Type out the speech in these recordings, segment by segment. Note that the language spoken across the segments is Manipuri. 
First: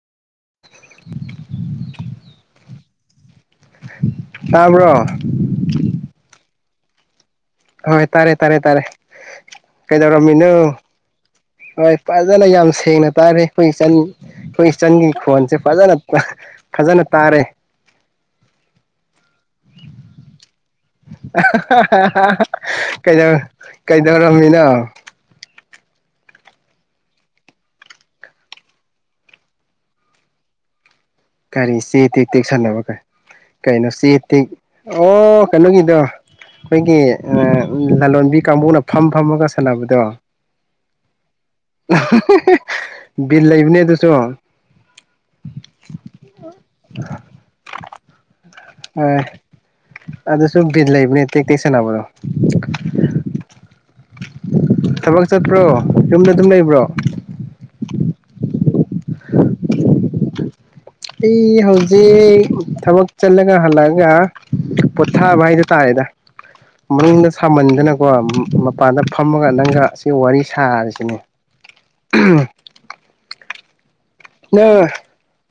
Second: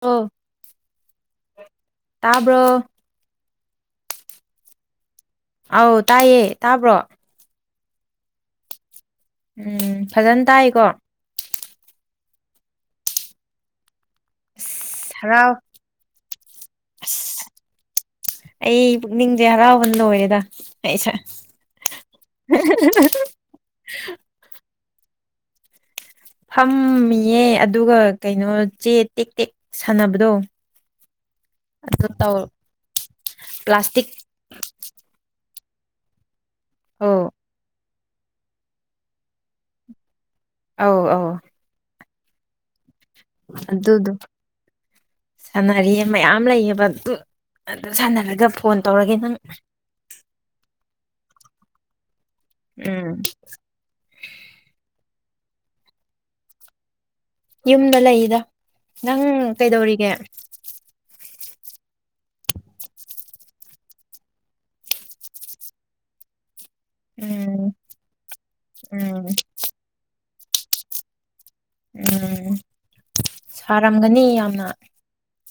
ꯑꯣ ꯇꯥꯕ꯭ꯔꯣ ꯇꯥꯕ꯭ꯔꯣ ꯑꯥꯎ ꯇꯥꯏꯌꯦ ꯇꯥꯕ꯭ꯔꯣ ꯍꯣꯏ ꯇꯥꯔꯦ ꯇꯥꯔꯦ ꯇꯥꯔꯦ ꯎꯝ ꯐꯖꯅ ꯀꯩꯗꯧꯔꯝꯃꯤꯅꯣ ꯇꯥꯏꯀꯣ ꯍꯣꯏ ꯐꯖꯅ ꯌꯥꯝ ꯁꯦꯡꯅ ꯇꯥꯔꯦ ꯑꯩꯈꯣꯏꯒꯤ ꯆꯟ ꯑꯩꯈꯣꯏ ꯏꯆꯟꯒꯤ ꯑꯁ ꯍꯔꯥꯎ ꯈꯣꯟꯁꯦ ꯐꯖꯅ ꯐꯖꯅ ꯇꯥꯔꯦ ꯑꯁ ꯑꯩ ꯄꯨꯛꯅꯤꯡꯁꯦ ꯍꯔꯥꯎꯕꯅ ꯂꯣꯏꯔꯦꯗ ꯑꯩꯁꯦ ꯀꯩꯗꯧꯔꯝꯃꯤꯅꯣ ꯐꯝꯃꯤꯌꯦ ꯑꯗꯨꯒ ꯀꯩꯅꯣ ꯆꯦ ꯇꯦꯛ ꯇꯦꯛ ꯁꯥꯟꯅꯕꯗꯣ ꯀꯔꯤ ꯆꯦ ꯑꯗꯨ ꯇꯦꯛ ꯇꯧ ꯇꯦꯛꯁꯟꯅꯕ ꯀ ꯀꯩꯅꯣ ꯄ꯭ꯂꯥꯁꯇꯤꯛ ꯆꯦ ꯇꯦꯛ ꯑꯣ ꯀꯩꯅꯣꯒꯤꯗꯣ ꯑꯩꯈꯣꯏꯒꯤ ꯑꯧ ꯑ ꯂꯂꯣꯟꯕꯤ ꯀꯥꯡꯕꯨꯅ ꯐꯝ ꯐꯝꯃꯒ ꯁꯥꯟꯅꯕꯗꯣ ꯑꯧꯑꯧ ꯑꯍ ꯍꯍ ꯑꯗꯨꯗꯣ ꯁꯥꯟꯅꯔꯤꯌꯦ ꯃꯌꯥꯝ ꯂꯦꯏꯌꯦ ꯕꯥ ꯑꯗꯨꯝ ꯑꯗꯨꯝ ꯁꯅꯔꯒꯥ꯫ ꯍ ꯑꯗꯨꯗꯁꯨꯨꯝ ꯗ ꯂꯩꯕꯅꯦ ꯀ ꯀꯩꯁꯅꯕ꯭ꯔꯣ ꯎꯝ ꯊꯥꯕꯛ ꯆ꯭ꯇꯞꯔꯣ ꯌꯨꯃꯗꯥ ꯑꯗꯨꯝ ꯂꯦꯏꯕ꯭ꯔꯣ꯫ ꯑꯦꯟ. ꯖꯤ. ꯖꯤ. ꯀꯦꯏ ꯗ꯭ꯕꯔꯤ꯫ [inaudible] ꯑꯩ ꯍꯧꯖꯤꯛ ꯊꯕꯛ ꯆꯠꯂꯒ ꯍꯜꯂꯛꯑꯒ ꯄꯣꯊꯥꯕ ꯍꯥꯏꯗ ꯇꯥꯔꯦꯗ ꯃꯅꯨꯡꯗ ꯎꯝ ꯁꯥꯃꯟꯗꯅꯀꯣ ꯃꯄꯥꯟꯗ ꯎꯝ ꯐꯝꯃꯒ ꯅꯪꯒ ꯑꯁꯤ ꯋꯥꯔꯤꯁꯤ ꯊꯥꯔꯥ ꯁꯤ ꯅꯦ ꯎꯝ ꯁꯔꯥꯃꯒ꯭ꯅꯤ꯫ ꯑ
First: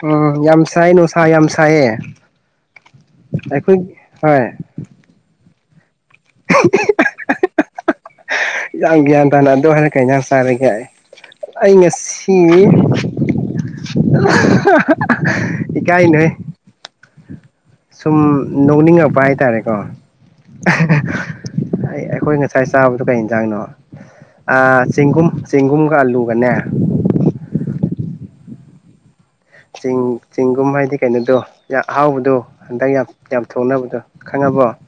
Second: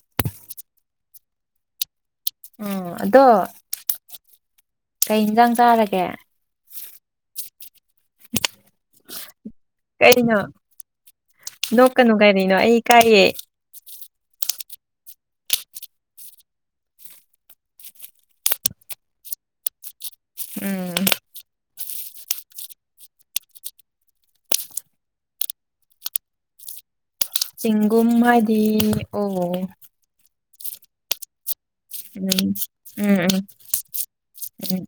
ꯎꯝ ꯌꯥꯝꯁꯥꯏꯅ ꯣꯁꯥ ꯌꯥꯝ ꯁꯥꯏꯌꯦ ꯎꯝ ꯑꯗꯣ ꯑꯩꯈꯣꯏ ꯍꯣꯏ ꯀꯩ ꯏꯟꯁꯥꯡ ꯆꯥꯔꯒꯦ [unintelligible] ꯏꯟꯖꯥꯡ ꯒ꯭ꯌꯥꯟ ꯇꯥꯅ ꯑꯗꯨ ꯍꯥꯏꯔꯒ ꯌꯦꯟꯖꯥꯡ ꯀꯩꯅꯣ ꯆꯥꯔꯒꯦ ꯑꯩ ꯑꯩ ꯅꯣꯛꯀꯅꯨ ꯉꯁꯤ ꯀꯔꯤꯅꯣ ꯑꯩ ꯏꯀꯥꯏꯌꯦ ꯀꯥꯏ ꯅꯦ ꯁꯨꯝ ꯅꯣꯛꯅꯤꯡꯉꯛꯄ ꯍꯥꯏꯇꯥꯔꯦꯀꯣ ꯎꯝ [unintelligible] ꯑꯩ ꯑꯩꯈꯣꯏ ꯉꯁꯥꯏ ꯆꯥꯕꯗꯣ ꯀꯩ ꯌꯦꯟꯖꯥꯡꯅꯣ ꯆꯦꯡꯒꯨꯝ ꯆꯦꯡꯒꯨꯝꯒ ꯑꯂꯨꯒꯅꯦ ꯆꯦꯡꯒꯨꯝ ꯍꯥꯏꯗꯤ ꯑꯣ ꯆꯦꯡꯒꯨꯝ ꯍꯥꯏꯗꯤ ꯀꯩꯅꯣꯗꯣ ꯌꯥꯝ ꯎꯝ ꯑꯍꯥꯎꯕꯗꯣ ꯎꯝ ꯍꯟꯗꯛ ꯌꯥꯝ ꯎꯝ ꯌꯥꯝ ꯊꯣꯡꯅꯕꯗꯣ ꯈꯪꯉꯕꯣ ꯎꯝ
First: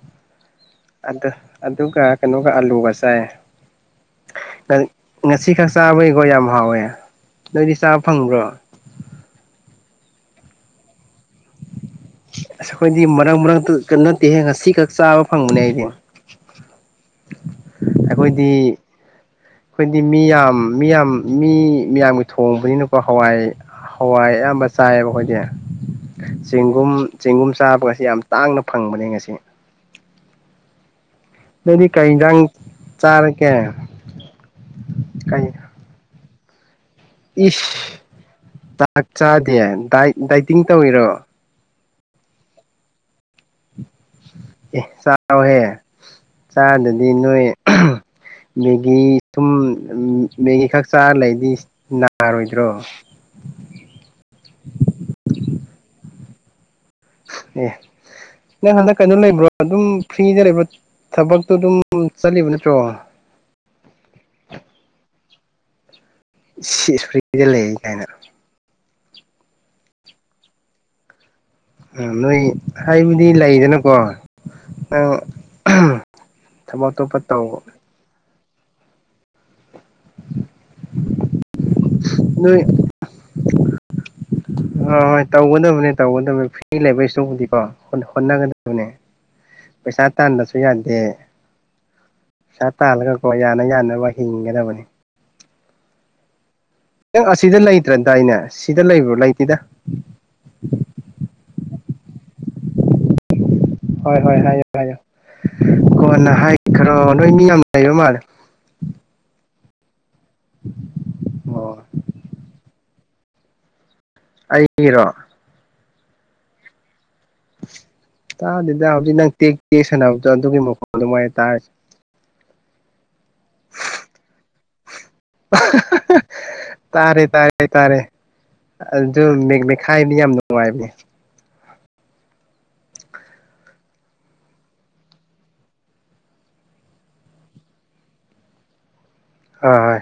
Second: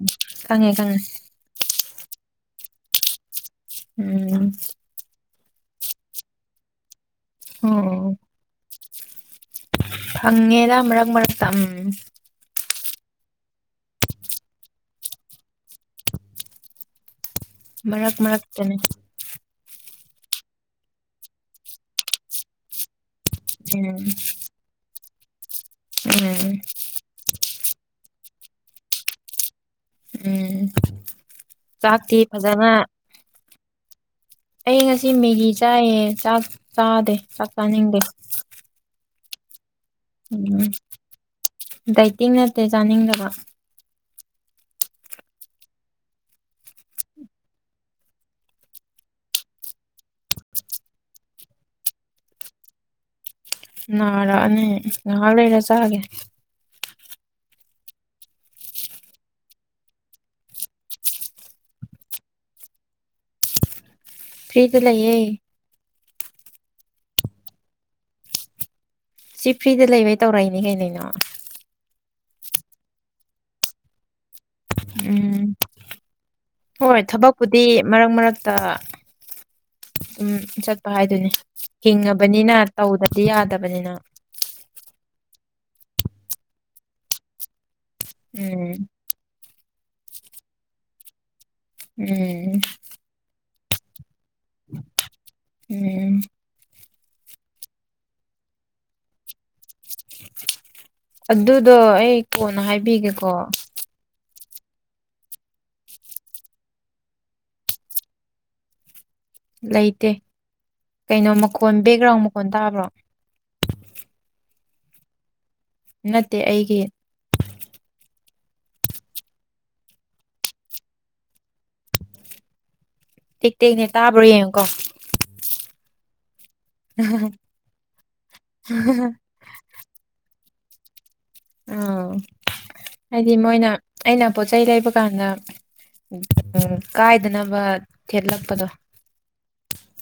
ꯈꯪꯉꯦ ꯈꯪꯉꯦ ꯑꯗ ꯑꯗꯨꯒ ꯀꯩꯅꯣꯒ ꯑꯥꯂꯨꯒ ꯆꯥꯏ ꯎꯝ ꯉꯁꯤ ꯈꯁꯥꯕꯒ ꯌꯥꯝꯝꯕ ꯅꯣꯏꯗꯤ ꯆꯥꯕ ꯐꯪꯕ꯭ꯔꯣ ꯍꯪꯦꯗ ꯍꯒ ꯃꯥꯛꯇꯝ ꯑꯁ ꯑꯩꯈꯣꯏꯗꯤ ꯃꯔꯛ ꯃꯔꯛꯇ ꯅꯠꯇꯦꯍꯦ ꯉꯁꯤ ꯈꯛ ꯆꯥꯕ ꯐꯪꯕꯅꯦ ꯑꯩꯗꯤꯦ ꯃꯔꯔꯛ ꯑꯩꯈꯣꯏꯗꯤ ꯃꯔꯔꯛꯛꯇꯅꯦ ꯑꯩꯈꯣꯏꯗꯤ ꯃꯤ ꯌꯥꯝ ꯃꯤ ꯌꯥꯝ ꯃꯤ ꯃꯤꯌꯥꯝꯒꯤ ꯊꯣꯡꯕꯅꯤꯅꯀꯣ ꯍꯋꯥꯏ ꯎꯝ ꯍꯋꯥꯏ ꯑꯌꯥꯝꯕ ꯆꯥꯏꯕ ꯑꯩꯈꯣꯏ ꯎꯝ ꯆꯦꯡꯒꯨꯝ ꯆꯦꯡꯒꯨꯝ ꯁꯥꯕꯣꯏ ꯌꯥꯝ ꯇꯥꯡꯅ ꯐꯪꯕꯅꯦ ꯉꯁꯤ ꯎꯝ ꯅꯣꯏꯗꯤ ꯀꯩ ꯆꯥꯛꯇꯤ ꯏꯟꯖꯥꯡ ꯐꯖꯅ ꯆꯥꯔꯒꯦ ꯑꯩ ꯉꯁꯤ ꯀꯩ ꯃꯦꯒꯤ ꯆꯥꯏꯌꯦ ꯆꯥꯛ ꯆꯥꯗꯦ ꯆꯥꯛ ꯆꯥꯅꯤꯡꯕꯦ ꯆꯥꯗꯤꯦꯟ ꯗꯥꯏꯠ ꯗꯥꯏꯇꯤꯡ ꯇꯧꯏꯔꯣ ꯗꯥꯏꯇꯤꯡ ꯅꯠꯇꯦ ꯆꯥꯅꯤꯡꯗꯕ ꯑꯦ ꯆꯥꯎꯍꯦ ꯆꯥꯗꯗꯤ ꯅꯣꯏ ꯃꯦꯒꯤ ꯇꯨꯝ ꯃꯦꯒꯤ ꯈꯛ ꯆꯥꯔ ꯂꯩꯗꯤ ꯅꯥꯔꯣꯏꯗ꯭ꯔꯣ ꯅꯥꯔꯛꯑꯅꯤ ꯉꯥꯏꯍꯥꯛ ꯂꯩꯔ ꯆꯥꯒꯦ ꯑꯦ ꯅꯪ ꯍꯟꯗꯛ ꯀꯩꯅꯣ ꯂꯩꯕ꯭ꯔꯣ ꯑꯗꯨꯝ ꯐ꯭ꯔꯤꯗ ꯂꯩꯕꯔꯣ ꯊꯕꯛꯇꯣ ꯑꯗꯨꯝ ꯆꯠꯂꯤꯕ ꯅꯠꯇ꯭ꯔꯣ ꯐ꯭ꯔꯤꯗ ꯂꯩꯌꯦ ꯁꯤꯁ ꯐ꯭ꯔꯤꯗ ꯂꯩ ꯀꯥꯏꯅ ꯁꯤ ꯐ꯭ꯔꯤꯗ ꯂꯩꯕꯩ ꯇꯧꯔꯛꯏꯅꯦ ꯀꯩꯅꯩꯅꯣ ꯎꯝ ꯅꯣꯏ ꯍꯥꯏꯕꯗꯤ ꯂꯩꯗꯅꯀꯣ ꯅꯪ ꯎꯝ ꯊꯕꯛ ꯍꯣꯏ ꯑꯇꯣꯞꯄ ꯇꯧ ꯊꯕꯛꯄꯨꯗꯤ ꯃꯔꯛ ꯃꯔꯛ ꯇ ꯎꯝ ꯆꯠꯄ ꯍꯥꯏꯗꯨꯅꯤ ꯍꯤꯡꯉꯕꯅꯤꯅ ꯅꯣꯏ ꯇꯧꯗꯗꯤ ꯌꯥꯗꯕꯅꯤꯅ ꯍꯣꯏ ꯍꯣꯏ ꯇꯧꯒꯗꯕꯅꯦ ꯇꯧꯒꯗꯕꯅꯦ ꯐ꯭ꯔꯤ ꯂꯩꯕꯩ ꯏꯁꯇꯕꯨꯗꯤꯀꯣ ꯍꯣ ꯎꯝ ꯍꯣꯠꯅꯒꯗꯕꯅꯦ ꯄꯩꯁꯥ ꯇꯥꯟꯕꯁꯨ ꯌꯥꯗꯦ ꯎꯝ ꯄꯩꯁꯥ ꯇꯥꯜꯂꯒꯀꯣ ꯌꯥꯅ ꯌꯥꯅꯋꯣꯏ ꯍꯤꯡꯒꯗꯕꯅꯤ ꯎꯝ ꯅꯪ ꯑꯁꯤꯗ ꯂꯩꯇ꯭ꯔꯗꯥꯏꯅꯦ ꯁꯤꯗ ꯂꯩꯕ꯭ꯔꯣ ꯂꯩꯇꯦꯗ ꯑꯗꯨꯗꯣ ꯑꯩ ꯀꯣꯟꯅ ꯍꯥꯏꯕꯤꯒꯦꯀꯣ ꯍꯣꯏ ꯍꯣꯏ ꯍꯥꯏꯌꯣ ꯍꯥꯏꯌꯣ ꯀꯣꯟꯅ ꯍꯥꯏꯈ꯭ꯔꯣ ꯅꯣꯏ ꯃꯤ ꯌꯥꯝ ꯂꯩꯕ ꯃꯥꯜꯂꯦ ꯂꯩꯇꯦ ꯀꯩꯅꯣ ꯑꯣ ꯃꯈꯣꯟ ꯕꯦꯛꯒ꯭ꯔꯥꯎꯟ ꯃꯈꯣꯟ ꯇꯥꯕ꯭ꯔꯣ ꯑꯩꯒꯤꯔꯣ ꯅꯠꯇꯦ ꯑꯩꯒꯤ ꯇꯥꯗꯦꯗ ꯍꯧꯖꯤꯛ ꯅꯪ ꯇꯦꯛꯇꯦꯛ ꯁꯥꯟꯅꯕꯗꯣ ꯑꯗꯨꯒꯤ ꯃꯈꯣꯟ ꯑꯗꯨꯃꯥꯏꯅ ꯇꯥꯔꯦ ꯇꯦꯛ ꯇꯦꯛꯅꯦ ꯇꯥꯕ꯭ꯔ ꯌꯦꯡꯉꯨꯀꯣ ꯇꯥꯔꯦ ꯇꯥꯔꯦ ꯇꯥꯔꯦ ꯑꯗꯨꯝ ꯃꯦꯛ ꯃꯦꯈꯥꯏ ꯃꯤ ꯌꯥꯝ ꯅꯨꯡꯉꯥꯏꯕꯅꯦ ꯎꯝ ꯍꯥꯏꯗꯤ ꯃꯣꯏꯅ ꯑꯩꯅ ꯄꯣꯠꯆꯩ ꯂꯩꯕ ꯀꯥꯟꯗ ꯀꯥꯏꯗꯅꯕ ꯊꯦꯠꯂꯛꯄꯗꯣ ꯍꯣ ꯍꯣꯏ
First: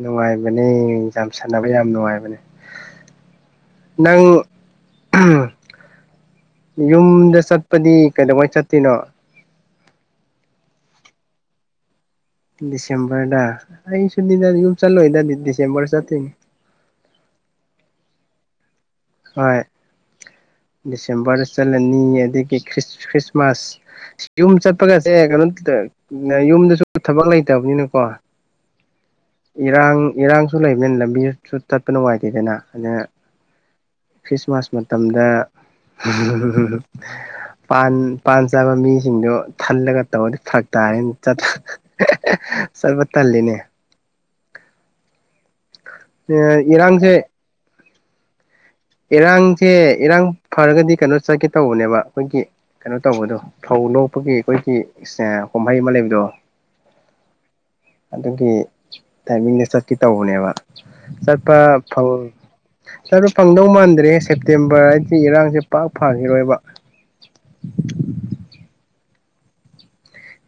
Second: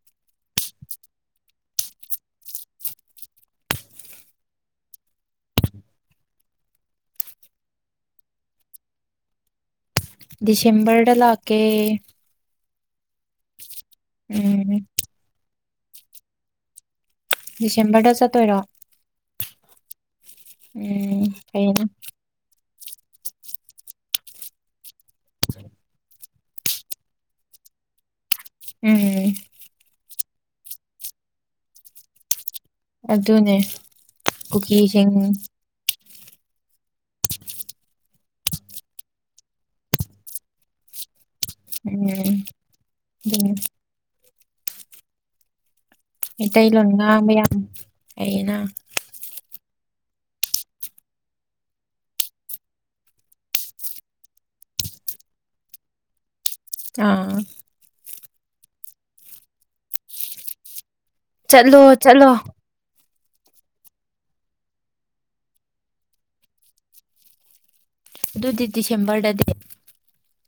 ꯅꯨꯡꯉꯥꯏꯕꯅꯤ ꯌꯥꯝ ꯁꯥꯟꯅꯕ ꯌꯥꯝ ꯅꯨꯡꯉꯥꯏꯕꯅꯦ ꯅꯪ ꯌꯨꯝꯗ ꯆꯠꯄꯗꯤ ꯀꯩꯗꯧꯉꯩ ꯆꯠꯇꯣꯏꯅꯣ ꯗꯤꯁꯦꯝꯕꯔꯗ ꯂꯥꯛꯀꯦ [unintelligible] ꯆꯔꯗ ꯑꯩꯁꯨ ꯌ ꯎꯝ ꯆꯂꯣꯏꯗꯥ [unintelligible] ꯆꯦꯝꯕꯔ ꯆꯠꯇ‌ꯣꯏꯅꯤ ꯗꯤꯁꯦꯝꯕꯔꯗ ꯆꯠꯇꯣꯏꯔꯣ ꯍꯣꯏ ꯎꯝ ꯗꯤꯁꯦꯝꯕꯔꯗ ꯐꯩꯅ ꯆꯠꯂꯅꯤ ꯑꯗꯒꯤ ꯈ꯭ꯔꯤꯁꯃꯥꯁ ꯌꯨꯝ ꯆꯠꯄꯒꯁꯦ ꯀꯩꯅꯣ ꯌꯨꯝꯗꯁꯨ ꯊꯕꯛ ꯂꯩꯇꯕꯅꯤꯅꯀꯣ ꯎꯝ ꯏꯔꯥꯡ ꯏꯔꯥꯡꯁꯨ ꯂꯩꯕꯅꯤꯅ ꯂꯝꯕꯤꯁꯨ ꯇꯠꯄ ꯅꯨꯡꯉꯏꯇꯦꯗꯅ ꯑꯗꯨ ꯑꯗꯨꯅꯦ ꯈ꯭ꯔꯤꯁꯃꯥꯁ ꯀꯨꯀꯤꯁꯤꯡ ꯃꯇꯝꯗ ꯎ ꯄꯥꯟ ꯄꯥꯟ ꯆꯥꯕ ꯃꯤꯁꯤꯡꯗꯣ ꯊꯜꯂꯒ ꯇꯧꯕꯗꯤ ꯐꯔꯛ ꯇꯥꯔꯦ ꯎꯝ ꯆꯠꯄ ꯑꯗꯨꯅꯦ ꯇꯜꯂꯤꯅꯦ ꯏꯇꯩꯩ ꯂꯣ ꯏꯔꯥꯡꯁꯦ ꯉꯕ ꯌꯥ ꯑꯩꯅ ꯏꯔꯥꯡꯁꯦ ꯏꯔꯥꯡ ꯐꯔꯒꯗꯤ ꯀꯩꯅꯣ ꯆꯠꯀꯦ ꯇꯧꯕꯅꯦꯕ ꯑꯩꯈꯣꯏꯒꯤ ꯀꯩꯅꯣ ꯇꯧꯕꯗꯣ ꯐꯧ ꯂꯣꯛꯄꯒꯤ ꯑꯩꯈꯣꯏꯒꯤ ꯀꯨꯝꯍꯩ ꯑꯃ ꯂꯩꯕꯗꯣ ꯑꯥ ꯑꯗꯨꯒꯤ ꯇꯥꯏꯃꯤꯡꯗ ꯆꯠꯀꯦ ꯇꯧꯕꯅꯦꯕ ꯆꯠꯂꯣ ꯆꯠꯂꯣ ꯁꯔꯨ ꯐꯪꯗꯧ ꯃꯥꯟꯗ꯭ꯔꯦ ꯁꯦꯞꯇꯦꯝꯕꯔ ꯍꯥꯏꯗꯤ ꯏꯔꯥꯡꯁꯦ ꯄꯥꯛ ꯐꯈꯤꯔꯣꯏꯕ ꯑꯗꯨꯗꯤ ꯗꯤꯁꯦꯝꯕꯔꯗꯗꯤ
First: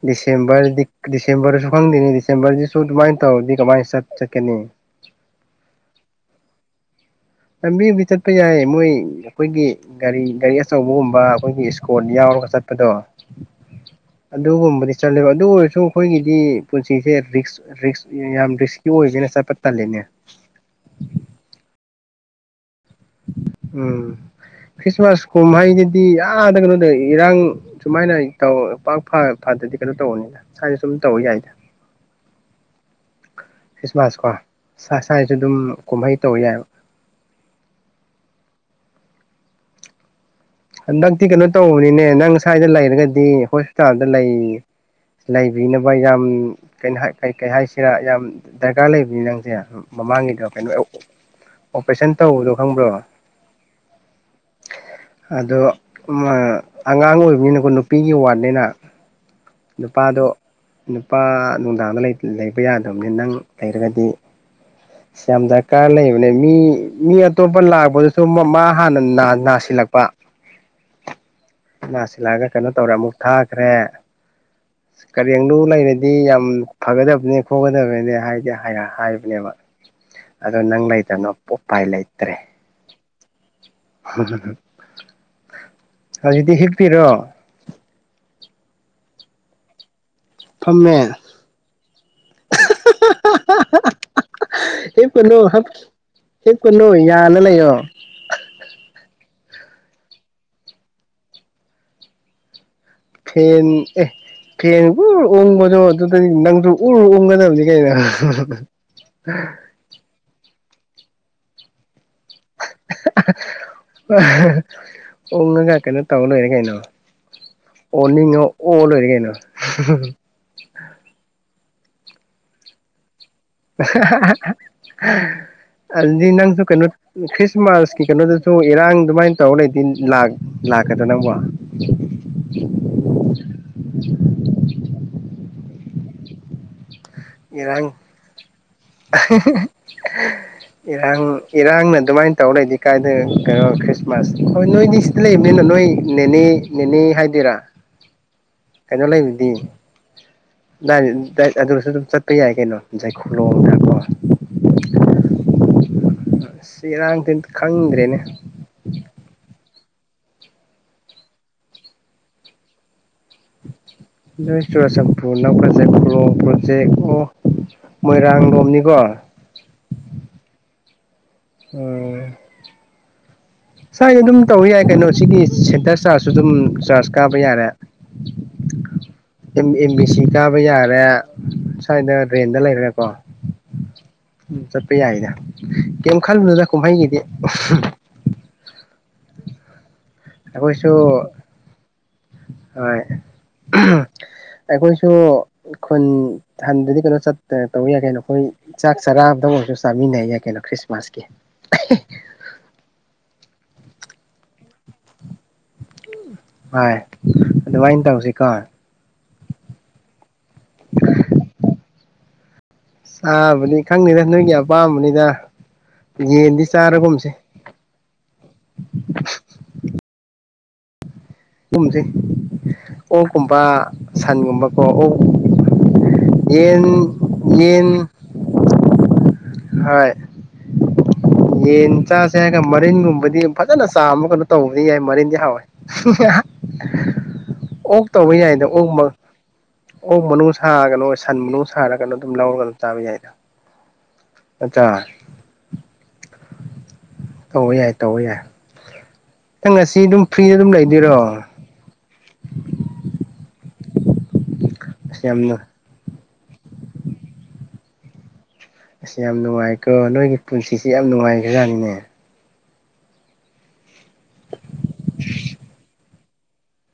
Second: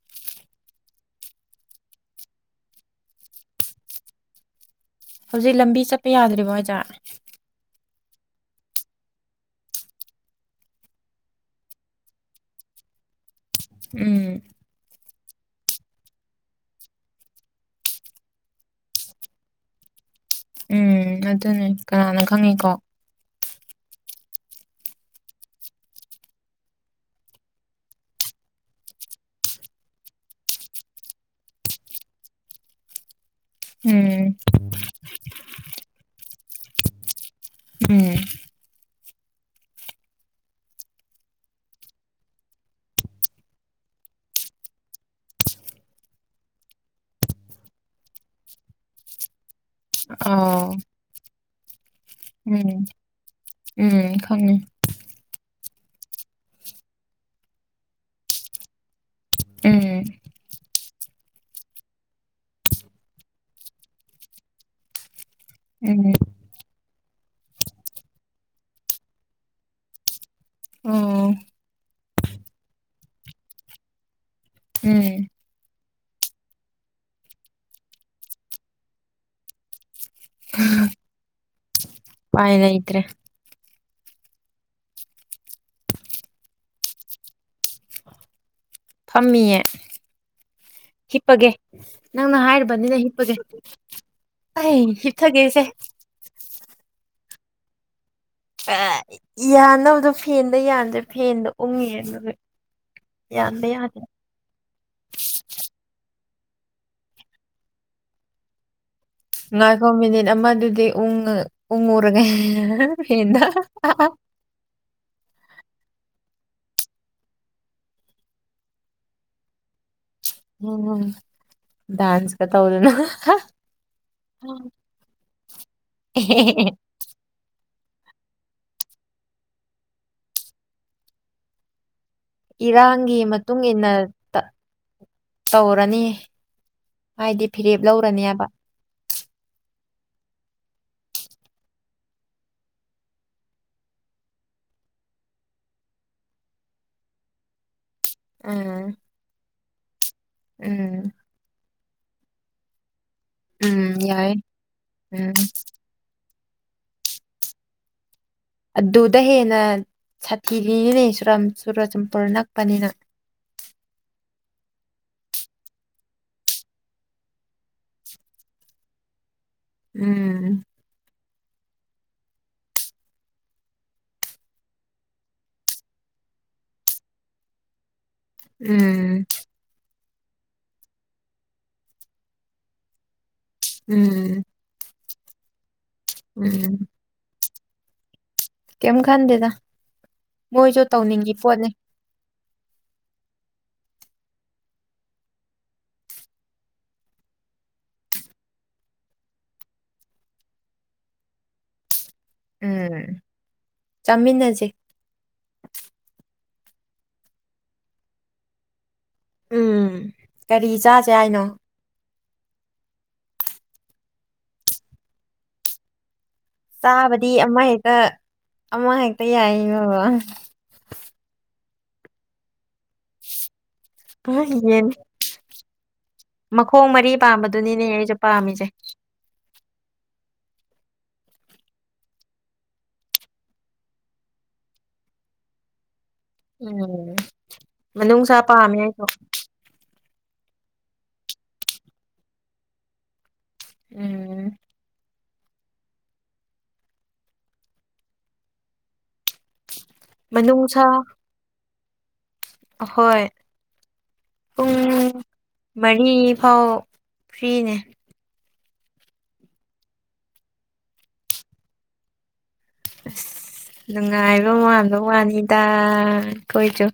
ꯗꯤꯁꯦꯝꯕꯔꯗꯤꯗꯤꯁꯦꯝꯕꯔꯁꯨ ꯐꯪꯅꯤ ꯗꯤꯁꯦꯝꯕꯔꯗꯤꯁꯨꯃꯥꯏ ꯇꯧ ꯀꯃꯥꯏ ꯆ ꯆꯀꯅꯤ ꯍꯧꯖꯤꯛ ꯂꯝꯕꯤ ꯆꯠꯄ ꯌꯥꯗ꯭ꯔꯤꯕꯣ ꯑꯣꯖꯥ ꯂꯝꯕꯤꯕꯨꯗꯤ ꯆꯠꯄ ꯌꯥꯏ ꯃꯣꯏ ꯑꯩꯈꯣꯏꯒꯤ ꯒꯥꯔꯤ ꯒꯥꯔꯤ ꯑꯆꯧꯕꯒꯨꯝꯕ ꯑꯩꯈꯣꯏꯒꯤ ꯏꯁꯀꯣꯔꯠ ꯌꯥꯎꯔꯒ ꯆꯠꯄꯗꯣ ꯎꯝ ꯑꯗꯨꯒꯨꯝꯕꯗꯤ ꯆꯠꯂꯦꯕ ꯑꯗꯨ ꯑꯣꯏꯔꯁꯨ ꯑꯩꯈꯣꯏꯒꯤꯗꯤ ꯄꯨꯟꯁꯤꯁꯦ ꯔꯤꯛꯁ ꯔꯤꯛꯁ ꯌꯥꯝ ꯔꯤꯛꯁꯀꯤ ꯑꯣꯏꯒꯦꯅ ꯆꯠꯄ ꯇꯂꯦꯅꯦ ꯎꯝ ꯑꯗꯨꯅꯦ ꯀꯅꯥꯅ ꯈꯪꯉꯤꯀꯣ ꯎꯝ ꯈ꯭ꯔꯤꯁꯃꯥꯁ ꯀꯨꯝꯍꯩꯗꯗꯤ ꯌꯥꯗ ꯀꯩꯅꯣꯗ ꯏꯔꯥꯡ ꯁꯨꯃꯥꯏꯅꯧ ꯄꯥꯛ ꯐꯗꯗꯤ ꯀꯩꯅꯣ ꯇꯧꯕꯅꯤꯅ ꯁꯨꯃꯥꯏꯅ ꯁꯨꯝ ꯇꯧ ꯌꯥꯏꯗ ꯈ꯭ꯔꯤꯁꯃꯥꯁ ꯎꯝ ꯀ ꯆꯥꯏ ꯁ꯭ꯋꯥꯏꯁꯨ ꯑꯗꯨꯝ ꯀꯨꯝꯍꯩ ꯇꯧ ꯌꯥꯏꯕ ꯎꯝ ꯍꯟꯗꯛꯇꯤ ꯀꯩꯅꯣ ꯇꯧꯕꯅꯤꯅꯦ ꯅꯪ ꯁ꯭ꯋꯥꯏꯗ ꯂꯩꯔꯒꯗꯤ ꯍꯣꯁꯄꯤꯇꯥꯜꯗ ꯂꯩ ꯂꯩꯕꯤꯅꯕ ꯌꯥꯝ ꯀꯩꯅꯣ ꯀꯩ ꯀꯩ ꯍꯥꯏꯁꯤꯔꯥ ꯌꯥꯝ ꯗꯔꯀꯥꯔ ꯂꯩꯕꯅꯤ ꯅꯪꯁꯦ ꯃꯃꯥꯡꯒꯤꯗ ꯑꯥꯎ ꯀꯩꯅꯣ ꯑꯦ ꯎꯝ ꯎꯝ ꯈꯪꯉꯦ ꯑꯗꯣ ꯑꯉꯥꯡ ꯑꯣꯏꯕꯅꯤꯅꯀꯣ ꯅꯨꯄꯤꯒꯤ ꯋꯥꯠꯅꯤꯅ ꯎꯝ ꯅꯨꯄꯥꯗꯣ ꯅꯨꯄꯥ ꯅꯨꯡꯗꯥꯡꯗ ꯂꯩꯕ ꯌꯥꯗꯕꯅꯤ ꯅꯪ ꯂꯩꯔꯒꯗꯤ ꯌꯥꯝ ꯗꯔꯀꯥꯔ ꯎꯝ ꯂꯩꯕꯅꯦ ꯃꯤ ꯃꯤ ꯑꯇꯣꯞꯄ ꯂꯥꯛꯄꯗꯨꯁꯨ ꯃꯥ ꯍꯥꯟꯅ ꯅꯥꯁꯤꯜꯂꯛꯄ ꯑꯣ ꯅꯥꯁꯤꯜꯂꯛꯑꯒ ꯀꯩꯅꯣ ꯇꯧꯔꯦ ꯑꯃꯨꯛ ꯊꯥꯈ꯭ꯔꯦ ꯎꯝ ꯀꯔꯦꯨ ꯂꯩꯔꯗꯤ ꯌꯥꯝ ꯐꯒꯗꯕꯅꯦ ꯈꯣꯠꯀꯗꯕꯅꯦ ꯍꯥꯏꯗꯤ ꯍꯥꯏꯕꯅꯦꯕ ꯑꯗ ꯅꯪ ꯂꯥꯏꯇꯅꯣ ꯄ ꯐꯥꯏꯅꯥꯏꯇ꯭ꯔꯦ ꯍꯧꯖꯤꯗꯤ ꯍꯤꯞꯄꯤꯔꯣ ꯐꯝꯃꯤꯌꯦ ꯐꯝꯃꯦ ꯍꯤꯞꯄꯒꯦ ꯅꯪꯅ ꯍꯥꯏꯔꯕꯅꯤꯅ ꯍꯤꯞꯄꯒꯦ ꯑꯩ ꯍꯤꯞꯀꯅꯨ ꯍꯤꯞꯊꯒꯦꯁꯦ ꯍꯂꯣ ꯍ ꯌꯥꯅꯕꯗꯣ ꯐꯦꯟꯗ ꯌꯥꯗ꯭ꯔꯦ ꯐꯦꯟꯗꯣ ꯎꯡꯉꯦ ꯑꯗꯨꯒ ꯐꯦꯟ ꯌꯥꯟꯕ ꯌꯥꯗꯦ ꯑꯦ ꯐꯦꯟꯕꯨ ꯑꯣꯕꯗ ꯑꯗꯨ ꯑꯗꯨ ꯅꯪꯁꯨ ꯎꯔ ꯎꯒꯗꯕꯅꯤ ꯀꯩꯅ ꯉꯥꯏꯈꯣ ꯃꯤꯅꯤꯠ ꯑꯃꯗꯨꯗꯤ ꯎ ꯎꯉ ꯔꯒꯦ ꯍ [unintelligible] ꯎꯪꯉꯒ ꯀꯩꯅꯣ ꯇꯧ ꯂꯣꯏꯔꯦ ꯀꯩꯅꯣ ꯑꯣꯅꯤꯡꯉꯣ ꯑꯣ ꯂꯣꯏꯔꯦ ꯀꯩꯅꯣ ꯎꯝ ꯗꯥꯥꯟꯁꯀ ꯇꯧꯂꯅ ꯑꯗꯨꯗꯤ ꯅꯪꯁꯨ ꯀꯩꯅꯣ ꯈ꯭ꯔꯤꯁꯃꯥꯁ ꯀꯩꯅꯣꯗꯁꯨ ꯏꯔꯥꯡ ꯑꯗꯨꯃꯥꯏꯅ ꯇꯧꯔ ꯂꯩꯇꯦ ꯂꯥꯛꯀꯗ ꯅꯀꯣ ꯏꯔꯥꯡꯒꯤ ꯃꯇꯨꯡ ꯏ ꯃꯇꯨꯡꯏꯟꯅ ꯇꯧꯔ ꯔꯅꯤ ꯍꯥꯏꯗꯤ ꯐꯤꯔꯦꯞ ꯏꯔꯥꯡ ꯂꯧꯔꯅꯦꯕ ꯏꯔꯥꯡ ꯏꯔꯥꯡꯅ ꯑꯗꯨꯃꯥꯏꯅ ꯇꯧꯔ ꯂꯩꯗꯤ ꯀꯥꯏꯗ ꯀꯩꯅꯣ ꯈ꯭ꯔꯤꯁꯃꯥꯁ ꯍꯣꯏ ꯅꯣꯏꯗꯤ ꯁꯤꯗ ꯂꯩꯕꯅꯤꯅ ꯅꯣꯏ ꯅꯦꯅꯦ ꯅꯦꯅꯦ ꯍꯥꯏꯗꯣꯏꯔꯥ ꯎꯝ ꯀꯩꯅꯣ ꯂꯩꯗꯤ ꯎꯝ [inaudible] ꯂꯨꯔꯁꯨꯗꯨꯝ ꯆꯠꯄ ꯌꯥꯏ ꯀꯩꯅꯣ ꯏ ꯈꯨꯂꯣ ꯉ ꯀ ꯎꯝ ꯌꯥꯏ ꯎꯝ ꯁꯤ ꯏꯔꯥꯡꯗꯤ ꯈꯪꯗ꯭ꯔꯦꯅꯦ ꯑꯗꯨ ꯎꯗꯍꯦꯅ ꯁꯥꯊꯤꯔꯤꯅꯤꯅꯦꯨꯔ ꯆꯨꯔꯆꯄꯨꯔ ꯅꯛꯄꯅꯤꯅ ꯅꯣꯏ ꯆꯨꯔꯆꯥꯟꯄꯨꯔ ꯅꯥꯎꯀꯖꯠꯄꯣ ꯄ꯭ꯔꯣꯖꯦꯛ ꯑꯣ ꯃꯣꯏꯔꯥꯡ ꯂꯣꯝꯅꯤꯀꯣ ꯎꯝ ꯎꯝ ꯁꯥꯏ ꯑꯗꯨꯝ ꯇꯧꯕ ꯌꯥꯏ ꯀꯩꯅꯣ ꯁꯤꯒꯤ ꯁꯦꯟꯇꯔ ꯆꯥꯔꯖꯁꯨ ꯑꯗꯨꯝ ꯆꯥꯔꯖ ꯀꯥꯕ ꯌꯥꯔꯦ ꯎꯝ ꯑꯦꯝ ꯑꯦꯝ ꯕꯤ ꯁꯤ ꯀꯥꯕ ꯌꯥꯔꯦ ꯁ꯭ꯋꯥꯏꯗ ꯔꯦꯟꯗ ꯂꯩꯔꯦꯀꯣ ꯎꯝ ꯄꯌꯥꯥꯏꯗ ꯀꯦꯝ ꯈꯜꯂꯨꯅꯨꯗꯥ ꯎꯝ ꯀꯨꯃꯍꯩꯒꯤꯗꯤ [unintelligible] ꯀꯝ ꯈꯥꯟꯗꯦꯗ ꯃꯣꯏꯁꯨ ꯑꯩꯈꯣꯏꯁꯨ ꯇꯧꯅꯤꯡꯉꯤ ꯄꯣꯠꯅꯤ ꯍꯣꯏ ꯑꯩꯈꯣꯏꯁꯨ ꯈꯨꯟ ꯍꯟꯗꯗꯤ ꯀꯩꯅꯣ ꯆ ꯇꯧ ꯌꯥꯏ ꯀꯩꯅꯣ ꯑꯩꯈꯣꯏ ꯆꯥꯛ ꯆꯔꯥꯕꯗ ꯑꯣꯏꯔꯁꯨ ꯆꯥꯃꯤꯟꯅꯩ ꯌꯥꯏ ꯀꯩꯅꯣ ꯈ꯭ꯔꯤꯁꯃꯥꯁꯀꯤ ꯎꯝ ꯆꯥꯃꯤꯟꯅꯁꯤ ꯍ ꯑꯗꯨꯃꯥꯏꯅ ꯇꯧꯁꯤꯀꯣ ꯎꯝ ꯀꯔꯤ ꯆꯥꯁꯦ ꯍꯥꯏꯅꯣ ꯆꯥꯕꯅꯤ ꯈꯪꯅꯤꯗ ꯅꯣꯏꯒꯤ ꯑꯄꯥꯝꯕꯅꯤꯗ ꯌꯦꯟꯗꯤ ꯆꯥꯔꯒꯨꯝꯁꯦ ꯆꯥꯕꯗꯤ ꯑꯃꯍꯦꯛꯇ ꯑꯃꯍꯦꯛꯇ ꯌꯥꯏ ꯕꯥ ꯍꯨꯝꯁꯦ ꯑꯣꯒꯨꯝꯕ ꯁꯥꯟꯒꯨꯝꯕ ꯀꯣ ꯌꯦꯟ ꯑꯣ ꯃꯈꯣꯡ ꯃꯔꯤ ꯄꯥꯝꯕꯗꯨꯅꯤꯅꯦ ꯌꯦꯟ ꯑꯩꯁꯨ ꯄꯥꯝꯃꯤꯁꯦ ꯍꯣꯏ ꯌꯦꯟ ꯆꯥꯁꯦ ꯍꯥꯏꯔꯒ ꯃꯔꯤꯟꯒꯨꯝꯕꯗꯤ ꯐꯖꯅ ꯆꯥꯕ ꯀꯩꯅꯣ ꯇꯧꯕꯗꯤ ꯌꯥꯏ ꯃꯔꯤꯟꯗꯤ ꯍꯥꯎꯋꯦ ꯎꯝ ꯑꯣꯛ ꯇꯧꯕ ꯅꯨꯡꯁꯥ ꯌꯥꯏꯗ ꯄꯥꯝꯃꯦ ꯑꯣꯛ ꯑꯩꯁꯨ ꯑꯣꯛ ꯃꯅꯨꯡ ꯁꯥꯔꯒꯅꯣ ꯍꯣꯏ ꯁꯟ ꯃꯅꯨꯡ ꯁꯥꯔꯒꯅꯣ ꯑꯗꯨꯝ ꯂꯧꯔꯒ ꯑꯗꯨꯝ ꯆꯥꯕ ꯌꯥꯏꯗ ꯎꯝ ꯑꯆꯥ ꯇꯧꯕ ꯌꯥꯏ ꯇꯧꯕ ꯌꯥꯏ ꯅꯪ ꯉꯁꯤ ꯑꯗꯨꯝ ꯐ꯭ꯔꯤꯗ ꯑꯗꯨꯝ ꯂꯩꯗꯣꯏꯔꯣ ꯑꯥꯍꯣꯏ ꯎ ꯑꯁ ꯌꯥꯝꯅ ꯃꯅꯤ ꯑꯥꯎ ꯐ꯭ꯔꯤꯅꯦ ꯑꯁ ꯌꯥꯝ ꯅꯨꯡꯉꯥꯏꯀꯣ ꯅꯣꯏꯒꯤ ꯄꯨꯟꯁꯤꯁꯤ ꯌꯥꯝ ꯅꯨꯡꯉꯥꯏꯈ꯭ꯔꯖꯥꯠꯅꯤꯅꯦ ꯑ [unintelligible] ꯅꯨꯡꯉꯥꯏꯕ ꯃꯥꯟꯕ ꯋꯥꯅꯤꯗ ꯑꯩꯈꯣꯏꯁꯨ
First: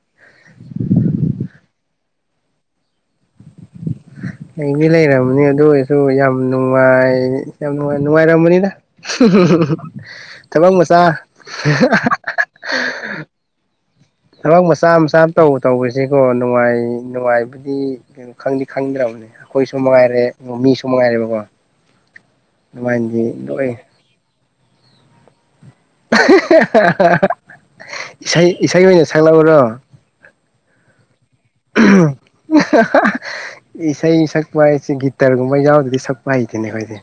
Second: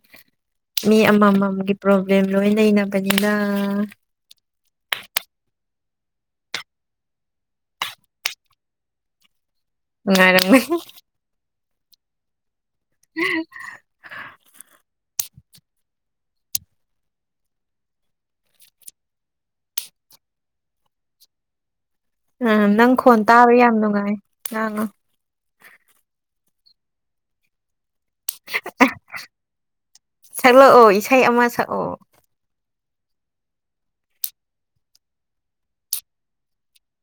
ꯃꯤ ꯑꯃꯃꯝꯒꯤ ꯄ꯭ꯔꯣꯕ꯭ꯂꯦꯝ ꯂꯣꯏ ꯂꯩꯅꯕꯅꯤꯅ ꯑꯩꯗꯤ ꯂꯩꯔꯝꯃꯅꯤ ꯑꯗꯨ ꯑꯣꯏꯔꯁꯨ ꯌꯥꯝ ꯅꯨꯡꯉꯥꯏ ꯌꯥꯝ ꯅꯨꯡꯉꯥꯏꯔꯝꯕꯅꯤꯅ [unintelligible] ꯅꯨꯡꯉꯥꯏꯔꯝꯒꯅꯤ ꯊꯕꯛ ꯃꯆꯥ ꯍ [unintelligible] ꯎꯝ ꯊꯕꯛ ꯃꯆꯥ ꯃꯆꯥ ꯇꯧ ꯇꯧꯕꯁꯤꯀꯣꯅꯨꯡꯉꯥꯏ ꯅꯨꯡꯉꯥꯏꯕꯗꯤ ꯀꯣ ꯈꯪꯗꯤ ꯈꯪꯗ꯭ꯔꯕꯅꯦ ꯑꯩꯈꯣꯏꯁꯨ ꯃꯉꯥꯏꯔꯦ ꯑꯣ ꯃꯤꯁꯨ ꯃꯉꯥꯏꯔꯦꯕꯀꯣ ꯎꯝ ꯅꯪ ꯈꯣꯟ ꯑꯗꯨꯃꯥꯏꯅꯗꯤ ꯇꯥꯕ ꯂꯣꯏ ꯌꯥꯝ ꯅꯨꯡꯉꯥꯏ ꯑꯉ [unintelligible] ꯏꯁꯩ ꯏꯁꯩꯒꯤ ꯑꯣꯏꯅ ꯁꯛꯂꯛꯎꯔꯣ ꯍꯦꯜꯂꯣ ꯑꯣꯏ ꯏꯁꯩ ꯑꯃꯥ ꯁꯛꯑꯣ ꯏꯁꯩ ꯁꯛꯄ ꯍꯥꯏꯁꯦ ꯒꯤꯇꯔꯒꯨꯝꯕ ꯌꯥꯎꯕꯗꯗꯤ ꯁꯛꯄ ꯍꯩꯇꯅꯦ ꯑꯩꯈꯣꯏꯗꯤ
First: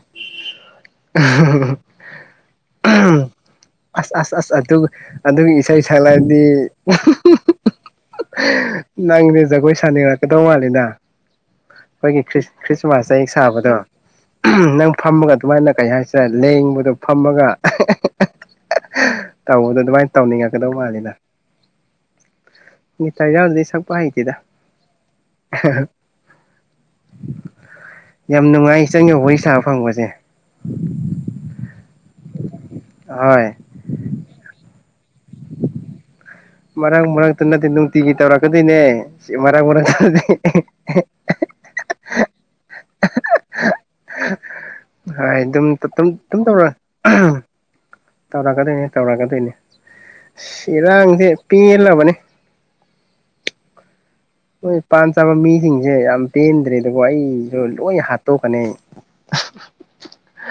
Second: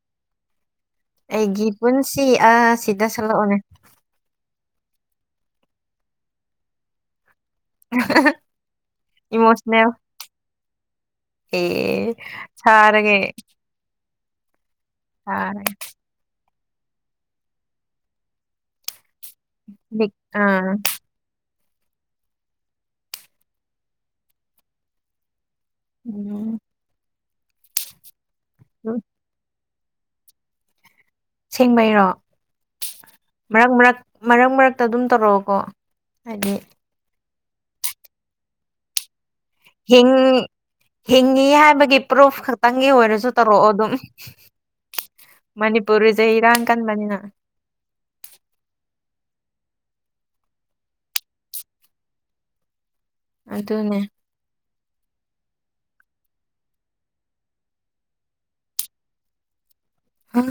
ꯑꯩꯒꯤ ꯄꯨꯟꯁꯤ ꯑꯁꯤꯗ ꯁꯠꯂꯛꯑꯣꯅꯦ ꯑꯁ ꯑꯁ ꯑꯁ ꯑꯗꯨ ꯏꯁꯩ ꯁꯛꯂꯗꯤ ꯑꯥ ꯅꯪꯗꯤ ꯖꯒꯣꯏ ꯁꯥꯅꯤꯡꯔꯛꯀꯗꯧ ꯃꯥꯜꯂꯤꯗ ꯑꯦ ꯑꯩꯈꯣꯏꯒꯤ ꯈ꯭ꯔꯤꯁꯃꯥꯁ ꯁꯥꯔꯒꯦ ꯆꯍꯤ ꯁꯥꯕꯗꯣ ꯑꯍꯝ ꯅ ꯐꯝꯃꯒ ꯑꯗꯨꯃꯥꯏꯅ ꯁꯥꯔꯒꯦ ꯀꯩ ꯍꯥꯏꯁꯔꯦ ꯂꯦꯡꯕꯗꯣ ꯐꯝꯃꯒ ꯇꯧꯕꯗꯣ ꯂꯤꯛ ꯑꯗꯨꯃꯥꯏꯅ ꯇꯧꯅꯤꯡꯉꯛꯀꯗꯧ ꯑꯥ ꯃꯥꯜꯂꯤꯅ ꯒꯤ ꯇꯖꯔꯗꯤ ꯁ ꯄꯥꯥꯏꯇꯤꯗ ꯎꯝ ꯌꯥꯝ ꯅꯨꯡꯉꯥꯏ ꯆꯪꯉꯦ ꯋꯥꯔꯤ ꯁꯥ ꯐꯪꯕꯁꯦ ꯁꯦꯡꯕꯩꯔꯣ ꯍꯣꯏ ꯃꯔꯛ ꯃꯔꯛ ꯃꯔꯛ ꯃꯔꯛ ꯑꯗꯨꯝ ꯇꯧꯔꯑꯣꯀꯣ ꯃꯔꯥꯡ ꯃꯔꯥꯡ ꯅꯠꯇ ꯅꯨꯡꯇꯤꯒꯤ ꯇꯧꯔꯛꯀꯗꯣꯏꯅꯦ ꯁꯤ ꯃꯔꯛ ꯍꯤꯡ ꯃꯔꯛꯇꯗꯤ ꯍꯤꯡꯉꯤ ꯍꯥꯏꯕꯒꯤ ꯄ꯭ꯔꯨꯐ ꯈꯛꯇꯪꯒꯤ ꯑꯣꯏꯔꯁꯨ ꯇꯧꯔꯛꯑꯣ ꯑꯗꯨꯝ ꯍꯣꯏ ꯑꯗꯨꯝ ꯃꯅꯤꯄꯨꯔꯤꯁꯦ ꯑꯗꯨꯝ ꯏꯔꯥꯡ ꯇꯧꯔ ꯀꯟꯕꯅꯤꯅ ꯇꯧꯔꯛꯀꯗꯣꯏꯅꯦ ꯇꯧꯔꯛꯀꯗꯣꯏꯅꯦ ꯏꯔꯥꯡꯁꯦ ꯄꯦꯜꯂꯕꯅꯤ ꯑꯗꯨ ꯑꯗꯨꯅꯦ ꯍꯣꯏ ꯄꯥꯟꯝ ꯆꯥꯕ ꯃꯤꯁꯤꯡꯁꯦ ꯌꯥꯝ ꯄꯦꯟꯗ꯭ꯔꯦ ꯑꯗꯨꯕꯨ ꯑꯩꯁꯨ ꯂꯣꯏ ꯍꯥꯠꯇꯣꯛꯀꯅꯤ ꯍ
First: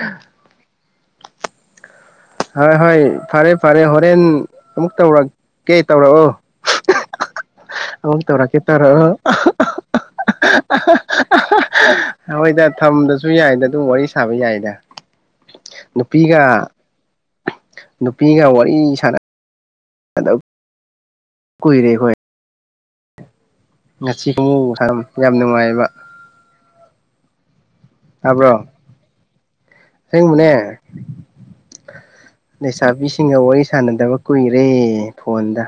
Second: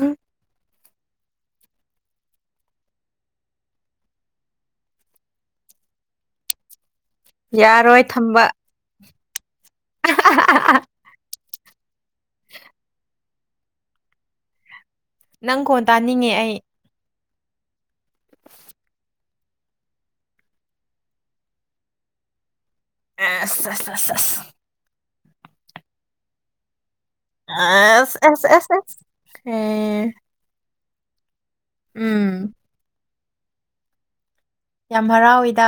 ꯍꯣꯏ ꯍꯣꯏ ꯐꯔꯦ ꯐꯔꯦ ꯍꯣꯔꯦꯟ ꯑꯃꯨꯛ ꯇꯧꯔꯛꯀꯦ ꯇꯧꯔꯛꯑꯣ ꯌꯥꯔꯣꯏ ꯑꯣꯟ ꯊꯝꯕ ꯇꯧꯔ ꯀ ꯇꯔꯣ ꯑꯍ [unintelligible] ꯑ ꯍꯣꯏꯗ ꯊꯝꯗꯁꯨ ꯁꯨ ꯌꯥꯏꯗ ꯑꯗꯨꯝ ꯋꯥꯔꯤ ꯁꯥꯕ ꯌꯥꯏꯗ ꯅꯪ ꯀꯣꯟ ꯇꯥꯅꯤꯡꯉꯦ ꯅꯨꯄꯤꯒ ꯑꯩ [inaudible] ꯅꯨꯄꯤꯒ ꯋꯥꯔꯤ ꯁꯥꯟꯅ [unintelligible] ꯀꯨꯏꯔꯦ ꯑꯩꯈꯣꯏ ꯑꯦꯁ ꯉꯁꯤ [unintelligible] ꯌꯥꯝ ꯅꯨꯡꯉꯥꯏꯕ ꯑꯁ ꯑꯦꯁ ꯇꯥꯕ꯭ꯔꯣ ꯑꯦꯁ ꯑꯦꯁ ꯑꯁꯦꯡꯕꯅꯦ ꯎꯝ ꯁꯤꯡꯒ ꯋꯥꯔꯤ ꯁꯥꯟꯅꯗꯕ ꯀꯨꯏꯔꯦ ꯌꯥꯝ ꯐꯣꯟꯗ ꯍꯔꯥꯎꯋꯤꯗ